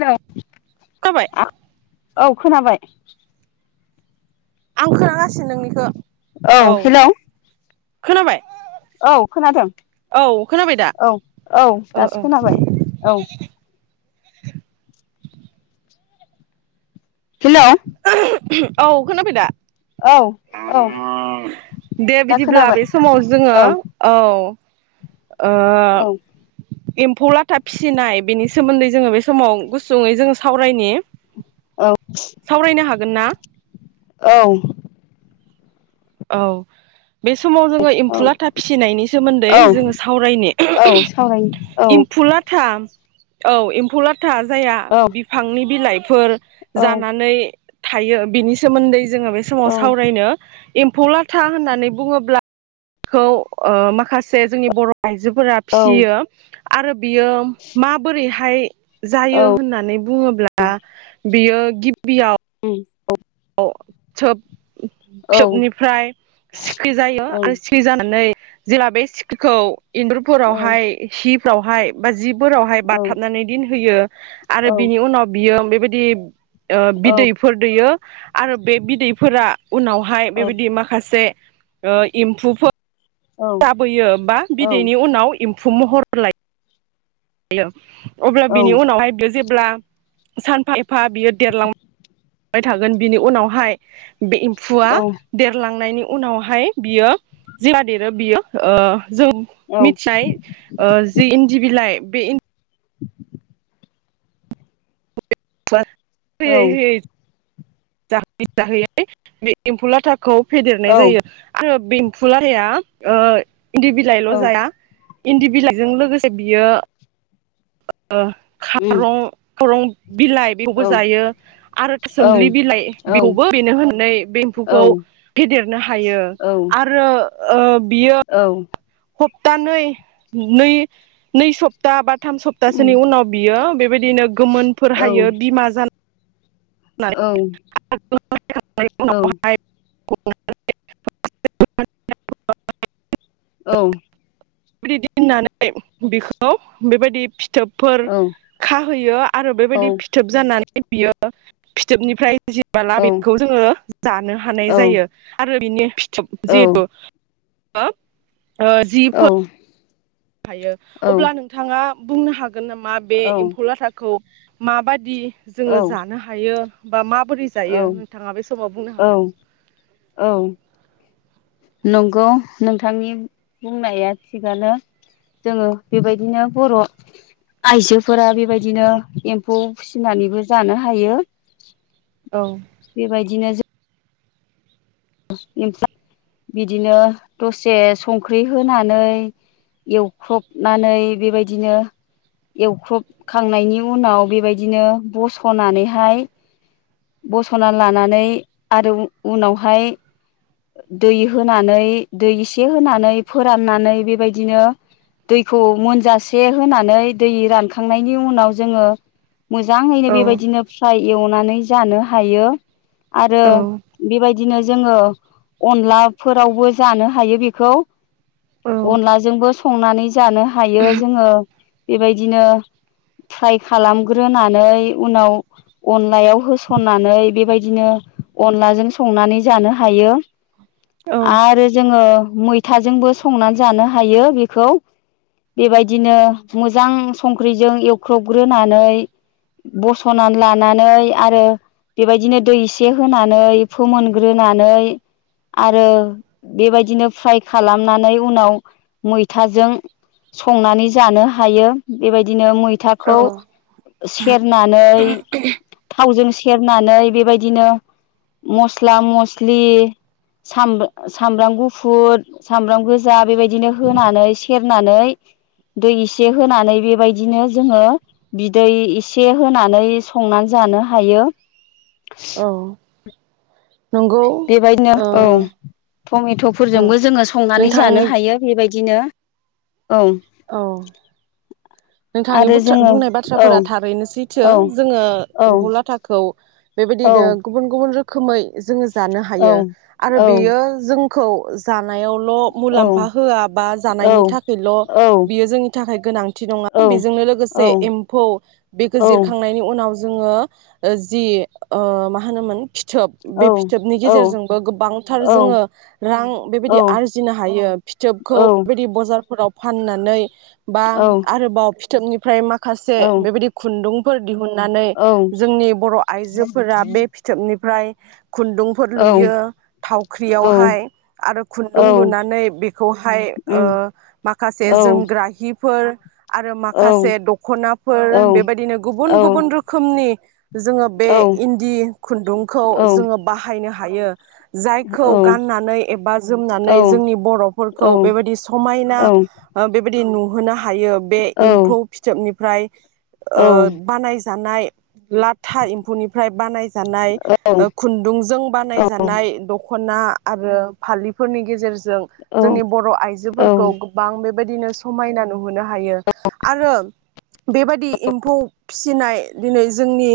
Hello खाबाय औ खोनाबाय आं खोनागासिनो नोंनिखो औ हेलौ खोनाबाय औ खोनादों औ खोनाबाय दा औ औ ओ दासो ओ खोनाबाय औ हेल' औ खोनाबाय दा औ औ दे दा बिदिब्ला खोनाबाय बे समाव जोङो औ औ एम्फौ लाथा फिसिनाय बेनि सोमोन्दै जोङो बे समाव गुसुङै जोङो सावरायनि औ सावरायनो हागोन ना औ औ बे समाव जोङो औ एमफु लाथा फिसिनायनि सोमोन्दै औ जोङो सावरायनो औ सावराय औ एमफु लाथा औ एमफौ लाथ था जाया औ बिफांनि बिलाइ फोर औ जानानै थायो बिनि सोमोन्दै जोङो बे औ समाव सावरायनो एम्फौ लाथा होननानै बुङोब्ला खौ माखासे जोंनि बर' आइजोफोरा औ फियो आरो बियो माबोरैहा हाय औ जायो होननानै बुङोब्ला बियो गिबियाव उम औ सोब औ फिथोबनिफ्राय सिख्रि जायो औ आरो सिखिरि जानानै जेला बे सिख्रिखौ इन्जुरफोरावहाय हिब फोरावहाय बा जिब फोरावहाय बाथाबनानै दिनहोयो आरो बिनि उनाव बियो बेबायदि ओ बिदैफोर दैयो आरो बे बिदैफोरा उनावहाय बेबायदि माखासे ओ एम्फौफोर जाबोयो बा बिदैनि उनाव एम्फौ महर लायो [unintelligible] अब्ला बिनि उनावहाय बि जेब्ला सानफा एफा बियो देरलां थागोन बिनि उनावहाय बे एम्फुआ देरलांनायनि उनावहाय बियो जेला देरो बियो ओ जों मिथिबाय ओ जि इन दि बिलाइ बे इन [inaudible] [unintelligible] होयै होयै जाहोयै जाहोयै बे एम्फु लाथा खौ फेदेरनाय जायो आरो बे एम्फु लाथाया ओ इन्दि बिलाइल' जाया इन्दि बिलाइजों लोगोसे बियो ओ खारं खरं बिलाइ बेखौबो जायो आरो था सोमलि बिलाइ बेखौबो बेनो होनानै बे एम्फौखौ फेदेरनो हायो आरो ओ औ सप्तानै नै नै सप्ता बाद थाम उम सप्तासोनि उनाव बियो बेबायदिनो औ गोमोनफोर हायो बिमा जाना औ औ [unintelligible] औ बेबायदि होननानै बिखौ बेबायदि फिथोबफोर खाहैयो आरो बेबायदि फिथोब जानानै बियो फिथोबनिफ्राय जेबोला बेखौ जोङो जानो हानाय जायो आरो बिनो जिहेथु हो अ जि फोर हायो अब्ला नोंथाङा बुंनो हागोन हागोन नामा बे एम्फौ लाथाखौ माबादि जोङो जानो हायो बा मा बोरै जायो औ नोंथाङा बे समाव बुंनो औ हागोन औ औ नंगौ नोंथांनि बुंनाया थिगानो जोङो बेबायदिनो बर' आइजोफोरा बेबायदिनो एम्फौ फिसिनानैबो जानो हायो औ बेबायदिनो जों बिदिनो दसे संख्रि होनानै एवख्रबनानै बेबायदिनो एवख्रबखांनायनि उनाव बेबायदिनो बस'नानैहाय बस'ना लानानै आरो उनावहाय दै होनानै दै एसे होनानै फोराननानै बेबायदिनो दैखौ मोनजासे होनानै दै रानखांनायनि उनाव जोङो मोजाङैनो बेबायदिनो फ्राय एवनानै जानो हायो आरो बेबायदि बिदिनो जोङो अनलाफोरावबो जानो हायो बेखौ अनलाजोंबो संनानै जानो हायो जोङो बेबायदिनो फ्राइ खालामग्रोनानै उनाव अनलायाव होसननानै बेबायदिनो अनलाजों संनानै जानो हायो औ आरो जोङो मैथाजोंबो संनानै जानो हायो बेखौ बेबायदिनो मोजां संख्रिजों एवख्रबग्रोनानै बस'नानै लानानै आरो बेबायदिनो दै एसे होनानै फोमोन ग्रोनानै आरो बेबायदिनो फ्राइ खालामनानै उनाव मैथाजों संनानै जानो हायो बेबायदिनो मैथाखौ सेरनानै थावजों सेरनानै बेबायदिनो मसला मस्ला मस्लि सामब सामब्राम गुफुर सामब्राम गोजा बेबायदिनो होनानै सेरनानै दै एसे होनानै बेबायदिनो जोङो बिदै एसे होनानै संनानै जानो हायो औ। नंगौ बेबायदिनो ओ औ टमेट'फोरजोंबो जोङो संनानै जानो नोंथांनि हायो बेबाय बिदिनो औ। औ। नोंथांनि आरो जोङो बुंनाय औ बाथ्राफोरा थारैनो सैथो औ जोङो औ एम्फौ लाथाखौ औ बेबायदिनो गुबुन गुबुन रोखोम रोखोमै जोङो जानो औ हायो आरो औ बेयो जों खौ जानाय ल' औ मुलामफा होआबा औ जानायनि थाखायल' बियो जोंनि थाखाय गोनांथि नङा बेजोंनो लोगोसे एम्फौ बेखौ औ जिरखांनायनि उनाव जोङो जि मा होनोमोन? फिथोब बे औ फिथोबनि औ गेजेरजोंबो औ गोबांथार जोङो रां बेबायदि आरजिनो हायो फिथोबखौ बेबायदि बजारफोराव फाननानै बा बाव फिथोबनिफ्राय मा माखासे औ बेबायदि खुन्दुं दिहुननानै जोंनि बर' आइजोफोरा बे फिथोबनि प्राय खुन्दुंफोर लुयो औ थावख्रियावहाय आरो औ खुन्दुं लुनानै बेखौहाय ओ उम माखासे औ जोमग्रा हि फोर आरो औ माखासे दखनाफोर औ बेबायदिनो गुबुन औ गुबुन रोखोमनि जोङो बे इन्दि खुन्दुंखौ जोङो बाहायनो हायो। हायो। जायखौ गाननानै एबा जोमनानै औ जोंनि बर'फोरखौ बेबायदि समायना ओ बे बायदि नु होनो हायो। बे एम्फौ फिथोबनि फ्राय ओ औ बानाय जानाय लाथा एम्फौनिफ्राय बानायजा जानाय खुन्दुंजों बानाय जानाय दख'ना आरो फालिफोरनि गेजेरजों जों जोंनि बर' आइजोफोरखौ औ गोबां बे बेबायदिनो समायना नुहोनो हायो आरो बेबायादि एम्फौ फिसिनाय दिनै जोंनि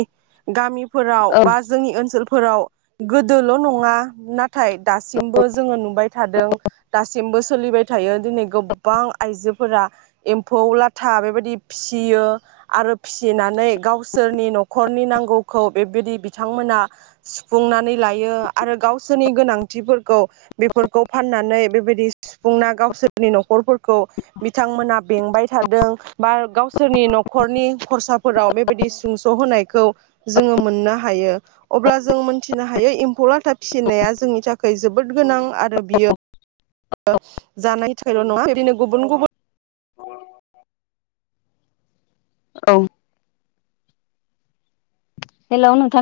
गामि फोराव बा औ जोंनि ओनसोलफोर फोराव गोदोल' नङा ना थाय दासिमबो जोङो नुबाय थादों दासिमबो सोलिबाय थायो दिनै गोबां आइजोफोरा एमफौ लाथा बेबायदि फिसियो आरो फिसिनानै गावसोरनि न'खरनि नांगौखौ बेबायदि बिथांमोना सुफुंनानै लायो आरो गावसोरनि गोनांथिफोरखौ बेफोरखौ फाननानै बेबायदि सुफुंना गावसोरनि न'खरफोरखौ बिथांमोना बेंबाय थादों बा गावसोरनि न'खरनि खरसाफोराव बेबायदि सुंस'होनायखौ जोङो मोननो हायो अब्ला जों मोेनथिनो हायो एम्फौ लाथा फिसिनाया जोंनि थाखाय खाय जोबोद गोनां आरो बियो जानायनि थाखायल' नङा बिदिनो गुबुन गुबुन औ हेलौ नोंथां